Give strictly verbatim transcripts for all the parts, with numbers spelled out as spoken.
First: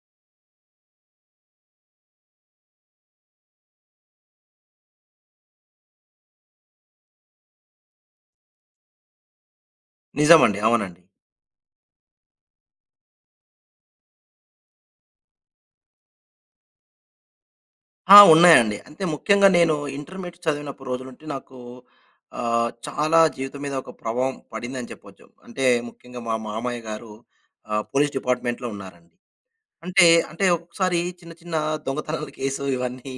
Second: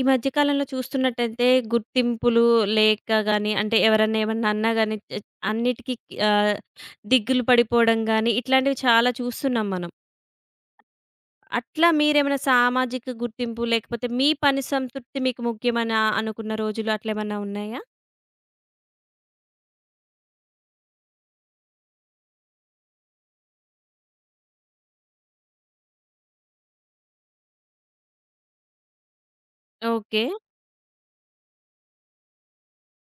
ఈ మధ్య కాలంలో చూస్తున్నట్టయితే గుర్తింపులు లేక గాని, అంటే ఎవరన్నా ఏమన్నా అన్నా గాని చ్ అన్నిటికి ఆహ్, దిగులు పడిపోవడం గాని, ఇట్లాంటివి చాలా చూస్తున్నాం మనం. నిజమండి. అవునండి. అట్లా మీరేమైనా సామాజిక గుర్తింపు లేకపోతే మీ పని సంతృప్తి మీకు ముఖ్యమని అనుకున్న రోజులు అట్లేమన్నా ఉన్నాయా? ఆ! ఉన్నాయండి. అంటే ముఖ్యంగా నేను ఇంటర్మీడియేట్ చదివినప్పుడు రోజులుంటే నాకు ఆహ్, చాలా జీవితం మీద ఒక ప్రభావం పడిందని చెప్పొచ్చు. అంటే ముఖ్యంగా మా మామయ్య గారు ఆహ్, పోలీస్ డిపార్ట్‌మెంట్‌లో ఉన్నారండి. అంటే, ఓకే. అంటే ఒక్కొక్కసారి చిన్న చిన్న దొంగతనాల కేసు ఇవన్నీ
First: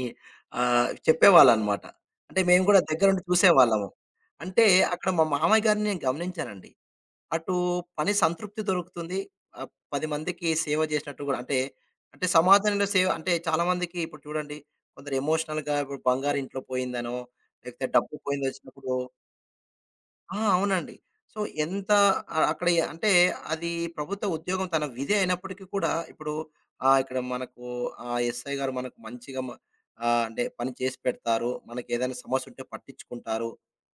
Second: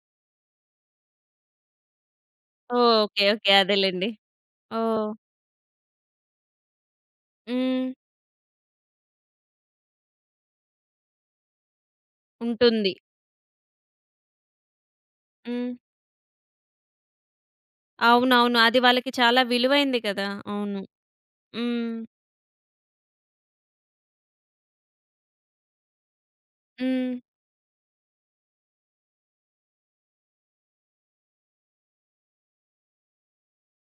ఆహ్, చెప్పేవాళ్ళనమాట. అంటే మేము ఓ, కూడా దగ్గరుండి ఓకే. ఓకే. చూసేవాళ్ళము. అదేలెండి. అంటే అక్కడ ఓహ్! మా మామయ్య గారిని నేను గమనించానండి. అటు హ్మ్. పని సంతృప్తి దొరుకుతుంది. ఆహ్, పది మందికి సేవ చేసినట్టు గూడా అంటే, అంటే సమాజంలో ఉంటుంది. సేవ అంటే చాలామందికి ఇప్పుడు చూడండి కొందరు హ్మ్. ఎమోషనల్‌గా ఇప్పుడు బంగారు ఇంట్లో పోయిందనో, లేకపోతే డబ్బు అవునవును. అది పోయిందొచ్చినప్పుడు వాళ్ళకి చాలా విలువైంది కదా! ఆ! అవును. అవునండి. సో, ఎంత హ్మ్. ఆహ్, అక్కడ ఎ అంటే అది ప్రభుత్వ ఉద్యోగం తన విధి అయినప్పటికీ కూడా ఇప్పుడు ఆహ్, హ్మ్. ఇక్కడ మనకు ఆహ్, ఎస్ఐ గారు మనకు మంచిగా మ ఆహ్, అంటే పని చేసి పెడతారు. మనకేదైనా సమస్య ఉంటే పట్టించుకుంటారు.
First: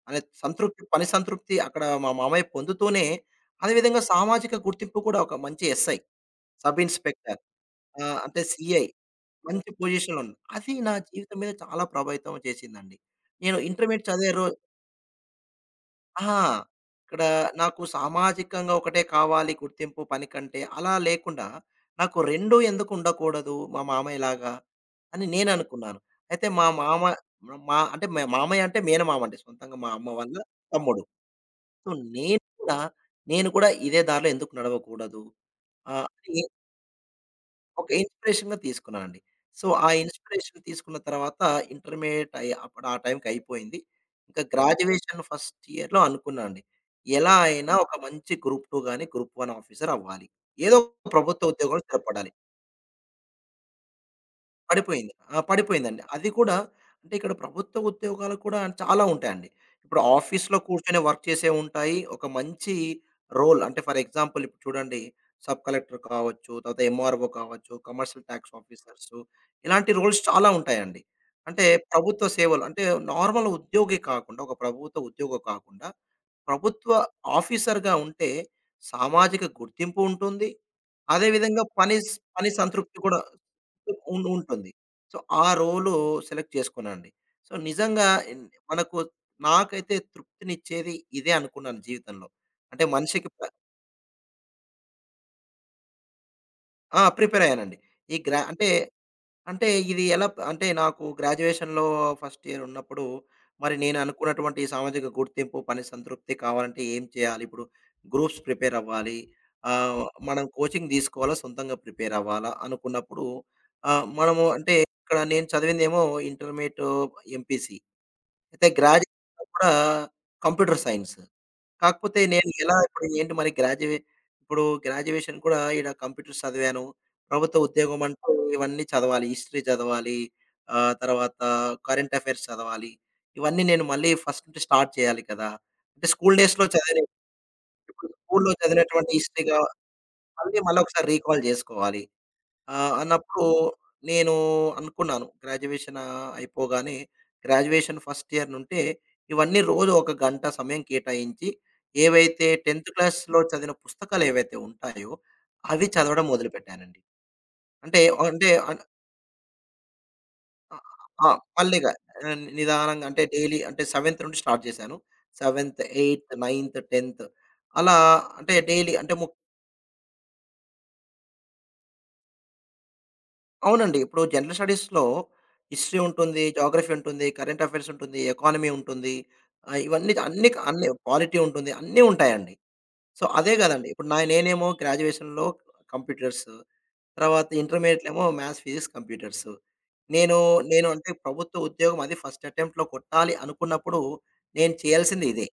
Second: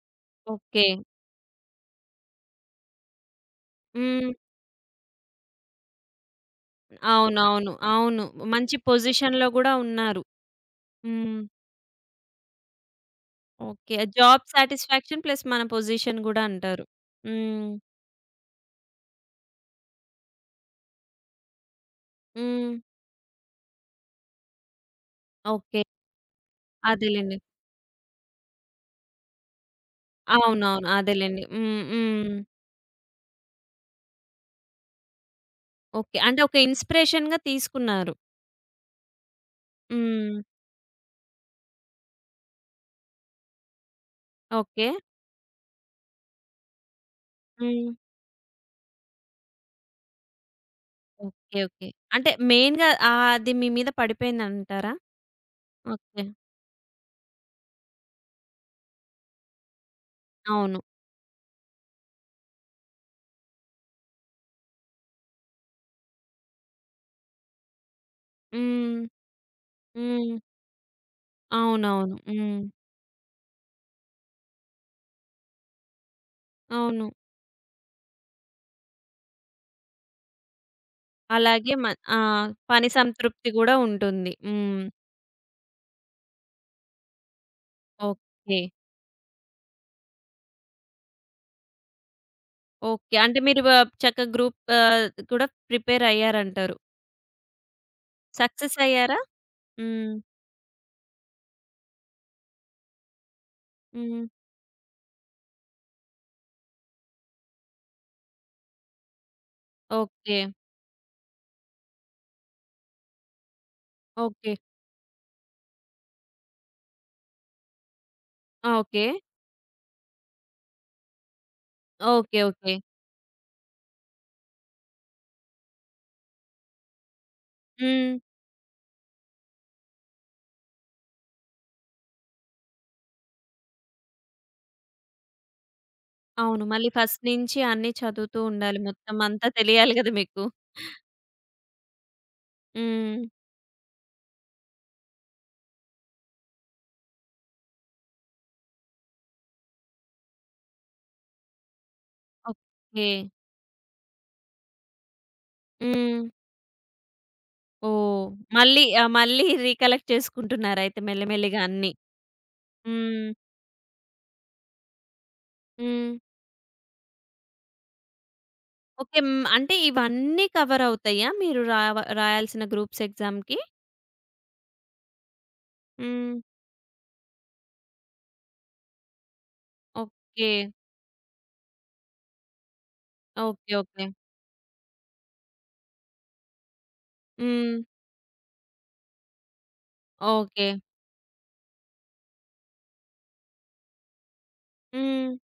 అనే సంతృప్తి ఓకే. పని సంతృప్తి అక్కడ మా మామయ్య పొందుతూనే, అదేవిధంగా హ్మ్. సామాజిక గుర్తింపు కూడా ఒక మంచి ఎస్ఐ, సబ్ ఇన్స్‌పెక్టర్ అవునవును. ఆహ్, అవును. అంటే మంచి సీఐ పొజిషన్‌లో మంచి గూడా పొజిషన్‌లో ఉన్నారు. ఉంది. అది నా జీవితం హ్మ్. మీద చాలా ప్రభావితం చేసిందండి. నేను ఓకే. ఇంటర్మీడియేట్ చదివే జాబ్ రో సాటిస్ఫాక్షన్ ప్లస్ మన పొజిషన్ అహా! గూడా అంటారు. ఇక్కడ హ్మ్. నాకు సామాజికంగా ఒకటే కావాలి గుర్తింపు పని కంటే, అలా లేకుండా నాకు రెండు హ్మ్. ఎందుకు ఉండకూడదు మా మామయ్యలాగా అని ఓకే. నేననుకున్నాను. అయితే మా మామ అదేలెండి. మా అంటే మా మామయ్య అంటే మేనమామ అండి. సొంతంగా మా అమ్మ వాళ్ళ అవునవును. తమ్ముడు. అదేలెండి. హ్మ్. సో, హ్మ్. నేను కూడా నేను కూడా ఇదే దారిలో ఎందుకు నడవకూడదు? ఆహ్, ఓకే. అంటే అని ఒక ఇన్‌స్పిరేషన్‌గా ఒక తీసుకున్నారు. ఇన్‌స్పిరేషన్‌గా తీసుకున్నానండి. సో, ఆ హ్మ్. ఇన్‌స్పిరేషన్ తీసుకున్న తర్వాత ఇంటర్మీడియేట్ అయి అప్పుడు ఆ టైంకి అయిపోయింది. ఇంకా ఓకే. గ్రాడ్యుయేషన్ ఫస్ట్ ఇయర్‌లో అనుకున్నా అండి. ఎలా అయినా హ్మ్. ఒక మంచి గ్రూప్ టూ గాని, గ్రూప్ వన్ ఆఫీసర్ అవ్వాలి. ఏదో ఒక ప్రభుత్వ ఓకే. ఉద్యోగంలో ఓకే. స్థిరపడాలి. అంటే మెయిన్‌గా ఆహ్, అది మీ మీద పడిపోయిందంటారా? పడిపోయింది. ఆ! పడిపోయిందండి. ఓకే. అది కూడా అంటే ఇక్కడ ప్రభుత్వ ఉద్యోగాలు కూడా చాలా ఉంటాయండి. ఇప్పుడు ఆఫీస్‌లో అవును. కూర్చొని వర్క్ చేసేవి ఉంటాయి. ఒక మంచి రోల్ అంటే ఫర్ ఎగ్జాంపుల్ ఇప్పుడు చూడండి సబ్ కలెక్టర్ కావచ్చు, తర్వాత ఎంఆర్ఓ కావచ్చు, కమర్షియల్ టాక్స్ హ్మ్. ఆఫీసర్సు ఇలాంటి రోల్స్ హ్మ్. చాలా ఉంటాయండి. అంటే అవునవును. ప్రభుత్వ సేవలు హ్మ్. అంటే నార్మల్ ఉద్యోగి కాకుండా ఒక ప్రభుత్వ ఉద్యోగి కాకుండా ప్రభుత్వ అవును. ఆఫీసర్‌గా ఉంటే సామాజిక గుర్తింపు ఉంటుంది. అదే విధంగా అలాగే మ పని స్ ఆ! పని పని సంతృప్తి కూడా సంతృప్తి గూడా ఉం ఉంటుంది. ఉంటుంది. హ్మ్. సో, ఆ రోలు సెలెక్ట్ చేసుకున్నానండి. సో, నిజంగా ఎన్ ఓకే. మనకు నాకైతే తృప్తినిచ్చేది ఇదే అనుకున్నాను జీవితంలో. అంటే ఓకే. మనిషికి అంటే ప్ర మీరు వ చక్కగా గ్రూప్ ఆహ్, కూడా ప్రిపేర్ అయ్యారంటారు. ఆ! ప్రిపేర్ అయ్యానండి. ఈ గ్రా అంటే సక్సెస్ అయ్యారా? అంటే ఇది హ్మ్. ఎలా ప అంటే నాకు గ్రాడ్యుయేషన్‌లో ఫస్ట్ ఇయర్ ఉన్నప్పుడు, మరి నేను హ్మ్. అనుకున్నటువంటి ఈ సామాజిక గుర్తింపు, పని సంతృప్తి కావాలంటే ఏం చేయాలి? ఇప్పుడు గ్రూప్స్ ప్రిపేర్ అవ్వాలి. ఆహ్, ఓకే. మనం కోచింగ్ తీసుకోవాలా? సొంతంగా ప్రిపేర్ అవ్వాలా? అనుకున్నప్పుడు ఆహ్, మనము ఓకే. అంటే ఇక్కడ నేను చదివిందేమో ఇంటర్మీడియేట్ ఎంపీసీ. అయితే ఆ! ఓకే. గ్రాడ్యుయేషన్ కూడా కంప్యూటర్ సైన్స్. కాకపోతే ఓకే. నేను ఓకే. ఎలా ఇప్పుడు ఏంటి మరి గ్రాడ్యుయే ఇప్పుడు గ్రాడ్యుయేషన్ కూడా ఈడ కంప్యూటర్స్ చదివాను. ప్రభుత్వ ఉద్యోగం హ్మ్. అంటూ ఇవన్నీ చదవాలి. హిస్టరీ చదవాలి. ఆహ్, తర్వాత కరెంట్ అఫైర్స్ చదవాలి. ఇవన్నీ నేను మళ్ళీ ఫస్ట్ నుంచి స్టార్ట్ చేయాలి కదా! అంటే స్కూల్ డేస్‌లో అవును. మళ్ళీ చదివినవి ఫస్ట్ నుంచి అన్నీ ఇప్పుడు చదువుతూ స్కూల్‌లో ఉండాలి. చదివినటువంటి మొత్తం అంతా హిస్టరీగా తెలియాలి గదా మీకు. మళ్ళీ మళ్ళొకసారి రీకాల్ జేసుకోవాలి. ఆ! హ్మ్. అన్నప్పుడు నేను అనుకున్నాను. గ్రాడ్యుయేషన్ ఆహ్, అయిపోగానే గ్రాడ్యుయేషన్ ఫస్ట్ ఇయర్ నుంటే ఇవన్నీ రోజు ఒక గంట సమయం కేటాయించి ఏవైతే టెన్త్ ఓకే. క్లాస్‌లో చదివిన పుస్తకాలు ఏవైతే ఉంటాయో అవి హ్మ్. చదవడం మొదలుపెట్టానండి. అంటే ఓహ్! అంటే అన్ మళ్ళీ ఆహ్, మళ్ళీ రీకలెక్ట్ చేసుకుంటున్నారయితే ఆ! మెల్లిమెల్లిగా మెల్లిగా అన్నీ. ఆహ్, నిదానంగా అంటే హ్మ్. డైలీ అంటే సెవెన్త్ నుండి స్టార్ట్ చేశాను. సెవెన్త్ హ్మ్. ఎయిత్ నైన్త్ టెన్త్ అలా అంటే డైలీ అంటే ఓకే. హ్మ్. ముఖ్యంగా అంటే ఇవన్నీ కవర్ అవుతాయా? మీరు రావ రాయాల్సిన గ్రూప్స్ ఎగ్జామ్‌కి? అవునండి. ఇప్పుడు జనరల్ స్టడీస్‌లో హిస్టరీ హ్మ్. ఉంటుంది, జియోగ్రఫీ ఉంటుంది, కరెంట్ అఫైర్స్ ఉంటుంది, ఎకానమీ ఉంటుంది. ఆహ్, ఇవన్నీ ఓకే. అన్ని అన్ని పాలిటీ ఉంటుంది. అన్నీ ఉంటాయండి. సో, అదే ఓకే. గదండీ! ఓకే. ఇప్పుడు నా నేనేమో గ్రాడ్యుయేషన్‌లో కంప్యూటర్స్, తర్వాత హ్మ్. ఇంటర్మీడియేట్‌లేమో మ్యాథ్స్, ఫిజిక్స్, కంప్యూటర్స్. నేను, ఓకే. నేను అంటే ప్రభుత్వ ఉద్యోగం అది ఫస్ట్ అటెంప్ట్‌లో కొట్టాలి అనుకున్నప్పుడు నేను చేయాల్సింది హ్మ్. ఇదే.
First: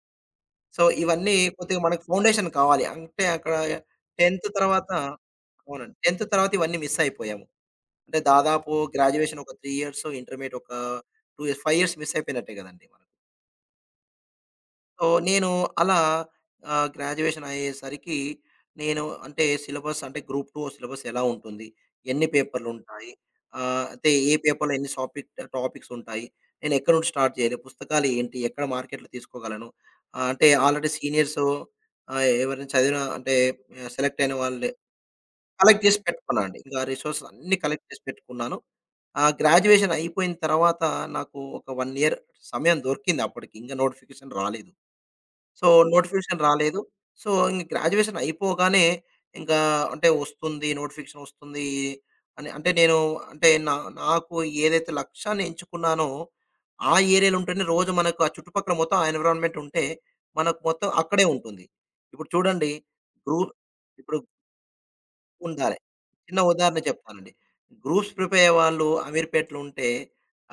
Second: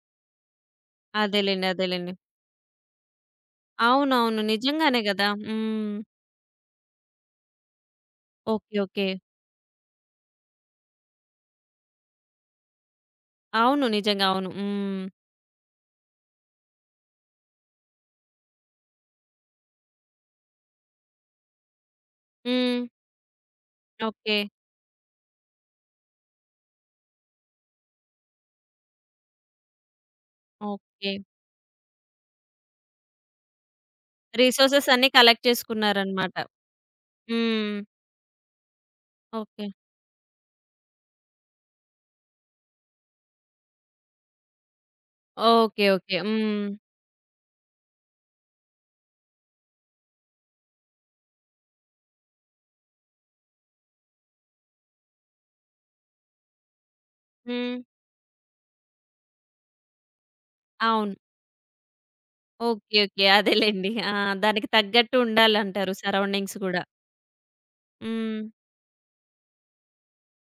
సో, ఇవన్నీ అదేలెండి. కొద్దిగా మనకు అదేలెండి. ఫౌండేషన్ కావాలి. అంటే అక్కడ అవునవును. టెన్త్ తర్వాత నిజంగానే గదా! అవునండి. హ్మ్. టెన్త్ తర్వాత ఇవన్నీ మిస్ అయిపోయాము. అంటే దాదాపు ఓకే. ఓకే. గ్రాడ్యుయేషన్ ఒక మూడు ఇయర్స్, ఇంటర్మీడియేట్ ఒక రెండు ఇయర్స్, ఐదు ఇయర్స్ మిస్ అయిపోయినట్టే కదండీ మనకు. అవును. నిజంగా అవును. హ్మ్. సో, నేను అలా ఆహ్, గ్రాడ్యుయేషన్ అయ్యేసరికి నేను అంటే సిలబస్ అంటే గ్రూప్ టూ సిలబస్ ఎలా ఉంటుంది? ఎన్ని హ్మ్. పేపర్‌లుంటాయి? ఆహ్, అయితే ఏ ఓకే. పేపర్‌లో ఎన్ని సాపిక్ టాపిక్స్ ఉంటాయి? నేను ఎక్కడ నుండి స్టార్ట్ చేయాలి? పుస్తకాలు ఏంటి? ఎక్కడ మార్కెట్‌లో తీసుకోగలను? ఆహ్, అంటే ఆల్రెడీ ఓకే. సీనియర్స్ ఆహ్, ఎవరైనా చదివిన అంటే సెలెక్ట్ అయిన వాళ్ళే రిసోర్సెస్ అన్నీ కలెక్ట్ కలెక్ట్ చేసి చేసుకున్నారనమాట. పెట్టుకున్నా అండి. ఇంకా రిసోర్సెస్ అన్నీ హ్మ్. కలెక్ట్ చేసి పెట్టుకున్నాను. ఆ! ఓకే. గ్రాడ్యుయేషన్ అయిపోయిన తర్వాత నాకు ఒక ఒకటి ఇయర్ సమయం దొరికింది అప్పటికి. ఇంక నోటిఫికేషన్ రాలేదు. So, okay. ఓకే. నోటిఫికేషన్ హ్మ్. రాలేదు. సో, ఇంక గ్రాడ్యుయేషన్ అయిపోగానే ఇంకా అంటే వస్తుంది, నోటిఫికేషన్ వస్తుంది అని అంటే నేను అంటే నా నాకు ఏదైతే లక్ష్యాన్ని ఎంచుకున్నానో ఆ ఏరియాలో ఉంటేనే హ్మ్. రోజు మనకు ఆ చుట్టుపక్కల మొత్తం ఆ ఎన్విరాన్మెంట్ ఉంటే మనకు మొత్తం అవును. అక్కడే ఉంటుంది. ఇప్పుడు చూడండి ఓకే. ఓకే. గ్రూప్ అదేలెండి. ఆ! ఇప్పుడు దానికి తగ్గట్టు ఉండాలి. ఉండాలంటారు చిన్న సరౌండింగ్స్ ఉదాహరణ గూడా. చెప్తానండి. గ్రూప్స్ హ్మ్. ప్రిపేర్ అయ్యేవాళ్ళు అమీర్‌పేట‌లో ఉంటే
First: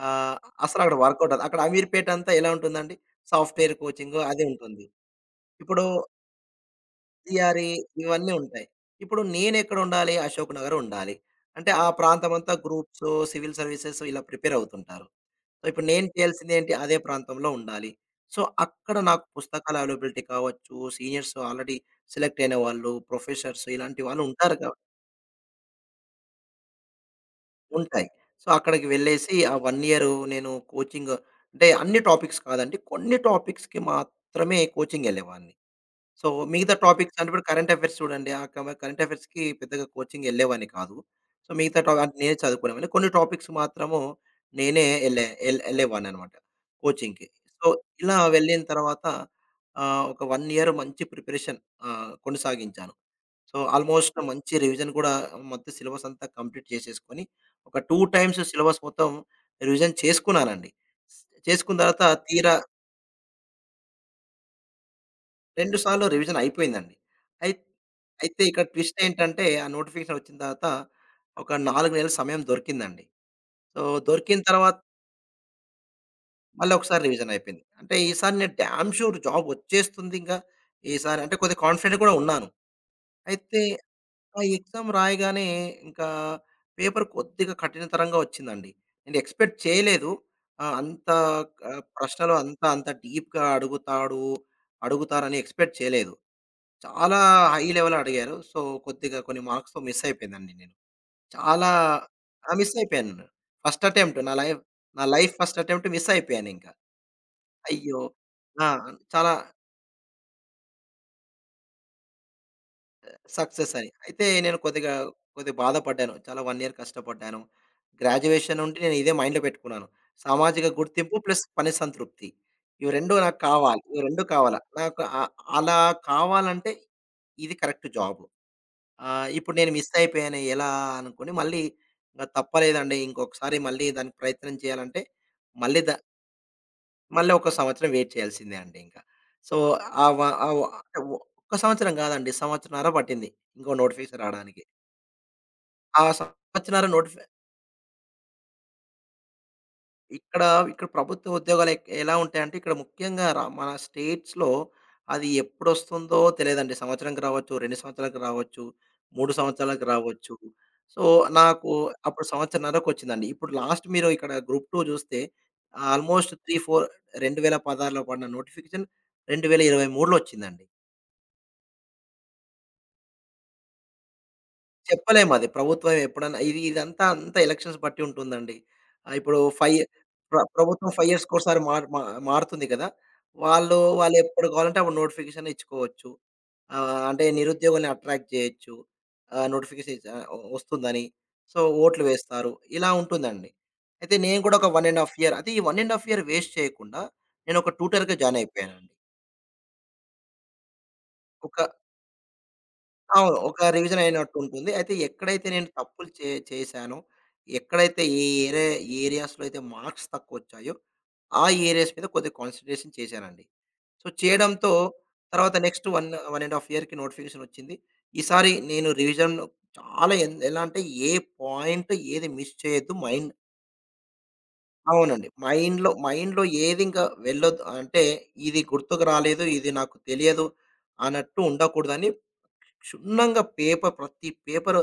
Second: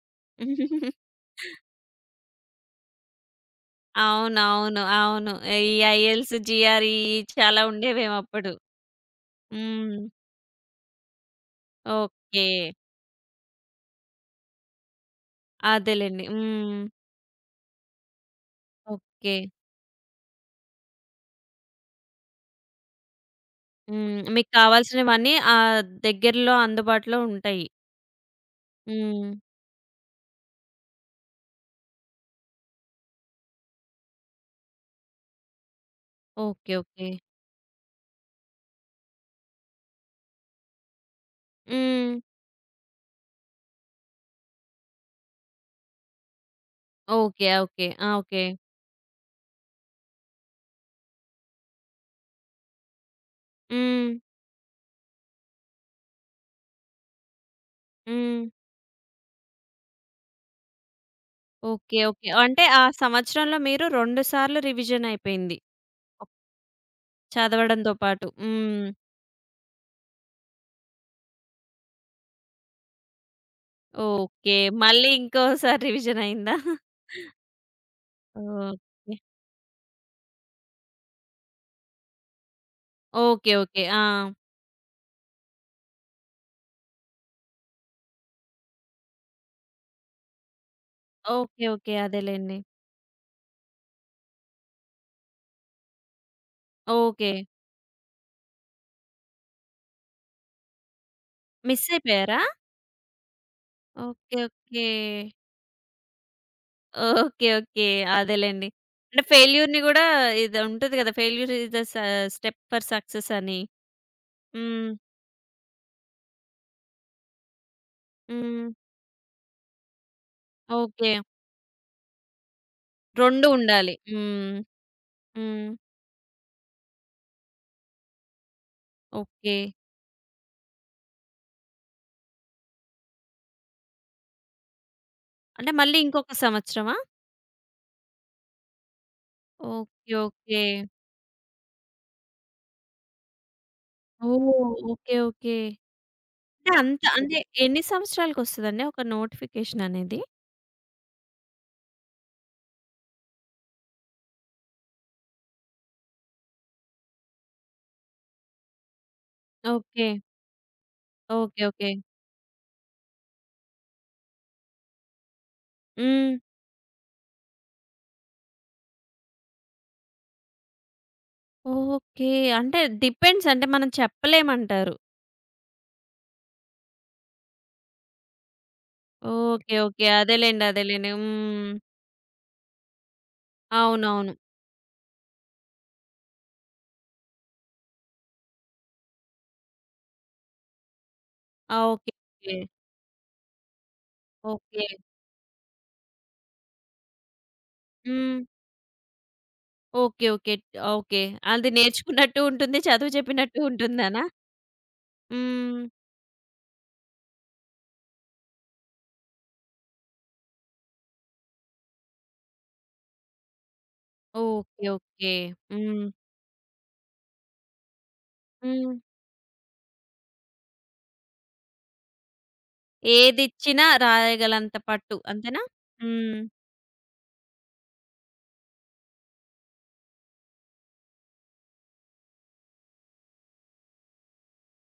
ఆహ్, అసలు అక్కడ వర్కౌట్ అవ్వదు. అక్కడ అమీర్‌పేట అంతా ఎలా ఉంటుందండి? సాఫ్ట్‌వేర్ కోచింగ్ అది అవునవును. ఉంటుంది. అవును. అవును. ఈ ఇప్పుడు ఐఎల్స్, జీఆర్ఈ చాలా థియరీ ఉండేవేమో ఇవన్నీ అప్పుడు. ఉంటాయి. ఇప్పుడు నేనెక్కడ హ్మ్. ఉండాలి? అశోక్ నగర్ ఉండాలి. అంటే ఆ ఓకే. ప్రాంతమంతా గ్రూప్స్, సివిల్ సర్వీసెస్ ఇలా ప్రిపేర్ అవుతుంటారు. సో, ఇప్పుడు నేను అదేలెండి. చేయాల్సింది ఏంటి? హ్మ్. అదే ప్రాంతంలో ఉండాలి. సో, అక్కడ నాకు ఓకే. పుస్తకాల అవైలబిలిటీ కావచ్చు, సీనియర్స్ ఆల్రెడీ సెలెక్ట్ అయిన వాళ్ళు, ప్రొఫెసర్స్ ఇలాంటి హ్మ్. వాళ్ళు మీకు ఉంటారు కాబట్టి కావాల్సినవన్నీ ఆహ్, దగ్గరలో అందుబాటులో ఉంటాయి. ఉంటాయి. సో, అక్కడికి హ్మ్. వెళ్ళేసి ఆ ఒన్ ఇయరు నేను కోచింగ్ అంటే అన్ని టాపిక్స్ కాదండి. కొన్ని టాపిక్స్‌కి మాత్రమే కోచింగ్‌కెళ్ళేవాడిని. సో, మిగతా ఓకే. ఓకే. టాపిక్స్ అంటే ఇప్పుడు కరెంట్ అఫైర్స్ చూడండి. ఆ కమ కరెంట్ అఫైర్స్‌కి పెద్దగా కోచింగ్‌కెళ్ళేవాడిని కాదు. సో, మిగతా టా హ్మ్. అంటే నేనే చదువుకునేవాడిని. కొన్ని టాపిక్స్ మాత్రము నేనే ఎళ్ళే ఎల్ ఎళ్ళేవాడిననమాట కోచింగ్‌కి. ఓకే. So, okay. ఆ! ఇలా ఓకే. వెళ్ళిన తర్వాత ఆహ్, ఒక ఒన్ ఇయర్ మంచి ప్రిపరేషన్ ఆహ్, కొనసాగించాను. సో, హ్మ్. ఆల్మోస్ట్ మంచి రివిజన్ కూడా మొత్తం సిలబస్ అంతా కంప్లీట్ చేసేసుకొని, ఒక రెండు టైమ్స్ హ్మ్. సిలబస్ మొత్తం రివిజన్ చేసుకున్నానండి. చేసుకున్న ఓకే. తర్వాత ఓకే. తీరా అంటే ఆ సంవత్సరంలో మీరు రెండు సార్లు రివిజన్ అయిపోయింది. రెండు సార్లు రివిజన్ అయిపోయిందండి. అయి చదవడంతో పాటు. అయితే ఇక్కడ హ్మ్. ట్విస్ట్ ఏంటంటే, ఆ నోటిఫికేషన్ వచ్చిన తర్వాత ఒక నాలుగు నెలల సమయం దొరికిందండి. సో, దొరికిన ఓకే. తర్వాత మళ్ళీ ఇంకోసారి రివిజన్ అయిందా? మళ్ళీ ఒకసారి రివిజన్ అయిపోయింది. అంటే ఈసారి నేను డామ్ ఓకే. షూర్ జాబ్ వచ్చేస్తుందింక. ఈసారి అంటే కొద్దిగా కాన్ఫిడెంట్ కూడా ఉన్నాను. ఓకే. అయితే ఓకే. ఆ! ఆ ఎగ్జామ్ రాయగానే ఇంకా పేపర్ కొద్దిగా కఠినతరంగా వచ్చిందండి. నేను ఎక్స్‌పెక్ట్ చేయలేదు. ఆహ్, అంత ఓకే. ఆహ్, ఓకే. ప్రశ్నలు అదేలెండి. అంత అంత డీప్‌గా అడుగుతాడు అడుగుతారని ఎక్స్‌పెక్ట్ చేయలేదు. చాలా ఓకే. హై లెవెల్ అడిగారు. సో, కొద్దిగా కొన్ని మార్క్స్‌తో మిస్ అయిపోయిందండి నేను. చాలా మిస్ అయిపోయారా? ఆ! మిస్ అయిపోయాను. ఫస్ట్ అటెంప్ట్ నా ఓకే. Life okay. నా లైఫ్ ఫస్ట్ అటెంప్ట్ మిస్ అయిపోయానింకా. ఓకే. ఓకే. అయ్యో! ఆ! అదేలెండి. అంటే చాలా ఫెయిల్యూర్‌ని గూడా ఇది ఉంటది కదా! ఫెయిల్యూర్ ఈస్ ద స స్టెప్ ఫర్ సక్సెస్ అని. సక్సెస్ అని. అయితే నేను హ్మ్. కొద్దిగా, కొద్దిగా బాధపడ్డాను. చాలా ఒన్ ఇయర్ కష్టపడ్డాను. గ్రాడ్యుయేషన్ హ్మ్. నుండి నేను ఇదే మైండ్‌లో పెట్టుకున్నాను. సామాజిక ఓకే. గుర్తింపు ప్లస్ పని సంతృప్తి. ఇవి రెండు నాకు రెండు కావాలి. ఉండాలి. ఇవి రెండు హ్మ్. కావాలా. నాకు అ హ్మ్. అలా కావాలంటే ఇది కరెక్ట్ జాబ్. ఆహ్, ఓకే. ఇప్పుడు నేను మిస్ అయిపోయాను ఎలా అనుకోని మళ్ళీ ఇంక తప్పలేదండి. ఇంకొకసారి మళ్ళీ దానికి ప్రయత్నం చేయాలంటే అంటే మళ్ళీ ద మళ్ళీ ఇంకొక సంవత్సరమా? మళ్ళీ ఒక సంవత్సరం వెయిట్ చేయాల్సిందే అండి ఇంక. సో, ఆ ఓకే. వ ఆ వ ఓకే. అంటే ఒ- ఒక్క సంవత్సరం కాదండి. సంవత్సరన్నర పట్టింది. ఇంకో నోటిఫికేషన్ ఓహ్! రాడానికి. ఓకే. ఓకే. ఆ అంటే సంవత్సరాల అంత నోటిఫై అంటే ఎన్ని సంవత్సరాలకొస్తదండి ఒక నోటిఫికేషన్ అనేది? ఇక్కడ ఇక్కడ ప్రభుత్వ ఉద్యోగాలు ఎక్ ఎలా ఉంటాయంటే ఇక్కడ ముఖ్యంగా రా మన స్టేట్స్‌లో అది ఎప్పుడొస్తుందో తెలియదండి. సంవత్సరానికి రావచ్చు, రెండు సంవత్సరాలకు రావచ్చు, మూడు సంవత్సరాలకు ఓకే. రావచ్చు. So, okay. నాకు ఓకే. అప్పుడు సంవత్సరన్నరకొచ్చిందండి. ఇప్పుడు లాస్ట్ మీరు ఇక్కడ గ్రూప్ రెండు చూస్తే హ్మ్. ఆల్మోస్ట్ మూడు, నాలుగు రెండువేల పదహారులో పడిన నోటిఫికేషన్ రెండువేల ఇరవై మూడులో వచ్చిందండి. ఓకే. అంటే డిపెండ్స్ అంటే మనం చెప్పలేమంటారు. చెప్పలేమది. ప్రభుత్వం ఎప్పుడన్నా ఇది ఇదంతా అంతా ఎలక్షన్స్ బట్టి ఉంటుందండి. ఆహ్, ఇప్పుడు ఓకే. 5 ఓకే. ప్ర అదేలెండి. ప్రభుత్వం ఐదు అదేలెండి. ఇయర్స్‌కోసారి హ్మ్. మార్ మా మారుతుంది కదా! వాళ్ళు అవునవును. వాళ్ళెప్పుడు కావాలంటే అప్పుడు నోటిఫికేషన్ ఇచ్చుకోవచ్చు. ఆహ్, అంటే నిరుద్యోగుల్ని అట్రాక్ట్ చేయొచ్చు. ఆహ్, నోటిఫికేషన్ ఇచ్ ఆహ్, ఒ వస్తుందని. సో, ఆ! ఓట్లు ఓకే. వేస్తారు. ఓకే. ఇలా ఉంటుందండి. అయితే నేను కూడా ఒక ఓకే. ఒకటిన్నర ½ ఇయర్ అయితే ఈ ఒకటిన్నర ½ ఇయర్ వేస్ట్ చేయకుండా నేనొక ట్యూటర్‌గా జాయిన్ హ్మ్. అయిపోయానండి. ఓకే. ఓకే. ఓకే. ఒక అది నేర్చుకున్నట్టు ఉంటుంది. చదువు అవును. ఒక చెప్పినట్టు రివిజన్ ఉంటుందనా? అయినట్టుంటుంది. అయితే ఎక్కడైతే నేను హ్మ్. తప్పులు చే చేశానో, ఎక్కడైతే ఏ ఏరే ఏరియాస్‌లో అయితే మార్క్స్ తక్కువొచ్చాయో, ఆ ఏరియాస్ మీద కొద్దిగా కాన్సంట్రేషన్ చేశానండి. సో, చేయడంతో ఓకే. ఓకే. తర్వాత నెక్స్ట్ హ్మ్. ఒకటి, ఒకటిన్నర ½ ఇయర్‌కి నోటిఫికేషనొచ్చింది. ఈసారి నేను హ్మ్. రివిజన్ చాలా ఎన్ ఎలా అంటే ఏ పాయింట్ ఏది మిస్ చేయొద్దు మైండ్ ఏదిచ్చినా రాయగలంత పట్టు అవునండి. అంతేనా? మైండ్‌లో హ్మ్. మైండ్‌లో ఏది ఇంకా వెళ్ళొద్దు. అంటే ఇది గుర్తుకు రాలేదు, ఇది నాకు తెలియదు అన్నట్టు ఉండకూడదని క్షుణ్ణంగా పేపర్ ప్రతి పేపర్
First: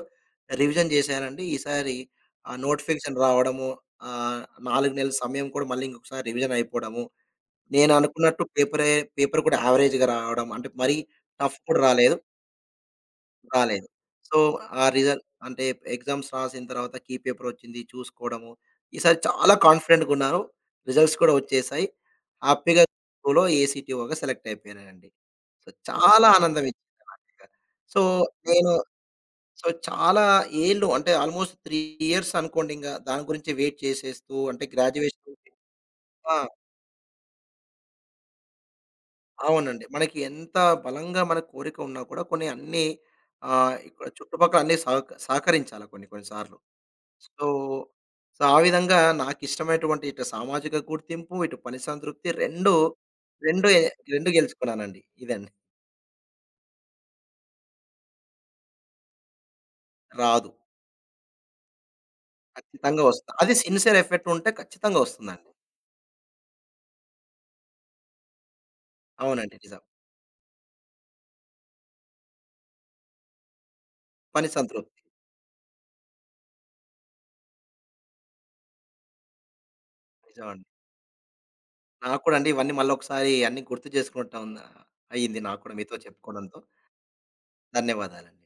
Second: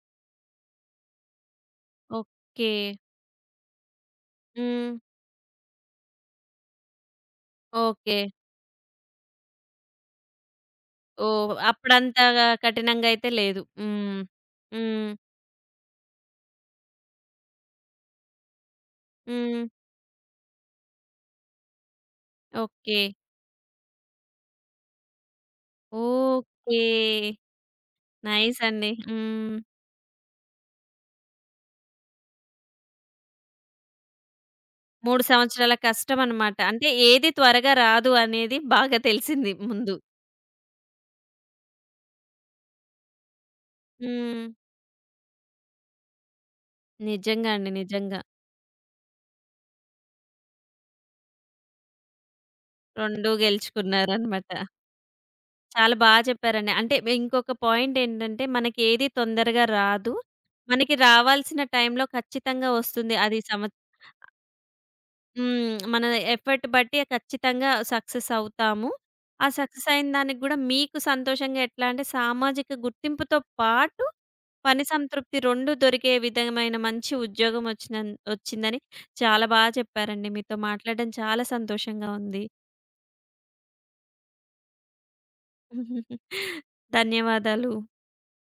రివిజన్ చేశానండి. ఈసారి ఆ ఓకే. నోటిఫికేషన్ రావడము, ఆహ్, హ్మ్. నాలుగు నెలల సమయం కూడా మళ్ళీ ఇంకొకసారి రివిజన్ అయిపోవడము. నేను ఓకే. అనుకున్నట్టు పేపరే పేపర్ కూడా యావరేజ్‌గా రావడం. అంటే మరీ ఓహ్! టఫ్ కూడా రాలేదు. అప్పుడంతగా కఠినంగా అయితే లేదు. రాలేదు. హ్మ్. సో, ఆ హ్మ్. రిజల్ట్ అంటే ఎగ్జామ్స్ రాసిన తర్వాత కీ పేపర్ వచ్చింది చూసుకోవడము. ఈసారి చాలా హ్మ్. కాన్ఫిడెంట్‌గా ఉన్నాను. రిజల్ట్స్ కూడా వచ్చేసాయి. హ్యాపీగా ఓకే. స్కూల్‌లో ఏసీటీఓగా సెలెక్ట్ అయిపోయానండి. సో, చాలా ఆనందం ఓకే. ఇచ్చింది నాకిక. సో, నైస్ నేను అండి. హ్మ్. సో, చాలా ఏళ్ళు అంటే ఆల్మోస్ట్ మూడు ఇయర్స్ అనుకోండి ఇంగ. దాని గురించి వెయిట్ చేసేస్తూ అంటే మూడు గ్రాడ్యుయేషన్ సంవత్సరాల ఆ! కష్టమనమాట. అంటే ఏది త్వరగా రాదు అనేది బాగా తెలిసింది అవునండి. ముందు. మనకి ఎంత బలంగా మన కోరిక ఉన్నా కూడా కొన్ని అన్నీ ఆహ్, ఇక్కడ హ్మ్. చుట్టుపక్కల అన్నీ సహక సహకరించాలి కొన్ని కొన్ని సార్లు. సో, నిజంగా అండి. నిజంగా. సో, ఆ విధంగా నాకిష్టమైనటువంటి ఇటు సామాజిక గుర్తింపు, ఇటు పని సంతృప్తి రెండు, రెండూ రెండు ఎ రెండు గెలుచుకున్నారనమాట. గెలుచుకున్నానండి. ఇదండి. చాలా బా చెప్పారండి. అంటే ఇంకొక పాయింట్ ఏంటంటే మనకేది తొందరగా రాదు. రాదు. మనకి రావాల్సిన టైంలో ఖచ్చితంగా ఖచ్చితంగా వస్తుంది. వస్తా. అది అది సంవత్సరం. సిన్సియర్ ఎఫర్ట్ ఉంటే ఖచ్చితంగా వస్తుందండి. హ్మ్. మన ఎఫర్ట్ బట్టి ఖచ్చితంగా సక్సెస్ అవుతాము. ఆ అవునండి. నిజం. సక్సెస్ అయిన దానికి గూడా మీకు సంతోషంగా ఎట్లా అంటే సామాజిక గుర్తింపుతో పాటు పని పని సంతృప్తి. సంతృప్తి రెండూ దొరికే విధమైన మంచి ఉద్యోగం వచ్చినన్ వచ్చిందని చాలా బాగా చెప్పారండి. మీతో నిజమండి. మాట్లాడడం చాలా సంతోషంగా నాకు కూడా ఉంది. అండి. ఇవన్నీ మళ్ళొకసారి అన్నీ గుర్తు చేసుకుంటా ఉన్నా అయింది నాకు కూడా మీతో చెప్పుకోవడంతో. ధన్యవాదాలు. ధన్యవాదాలండి.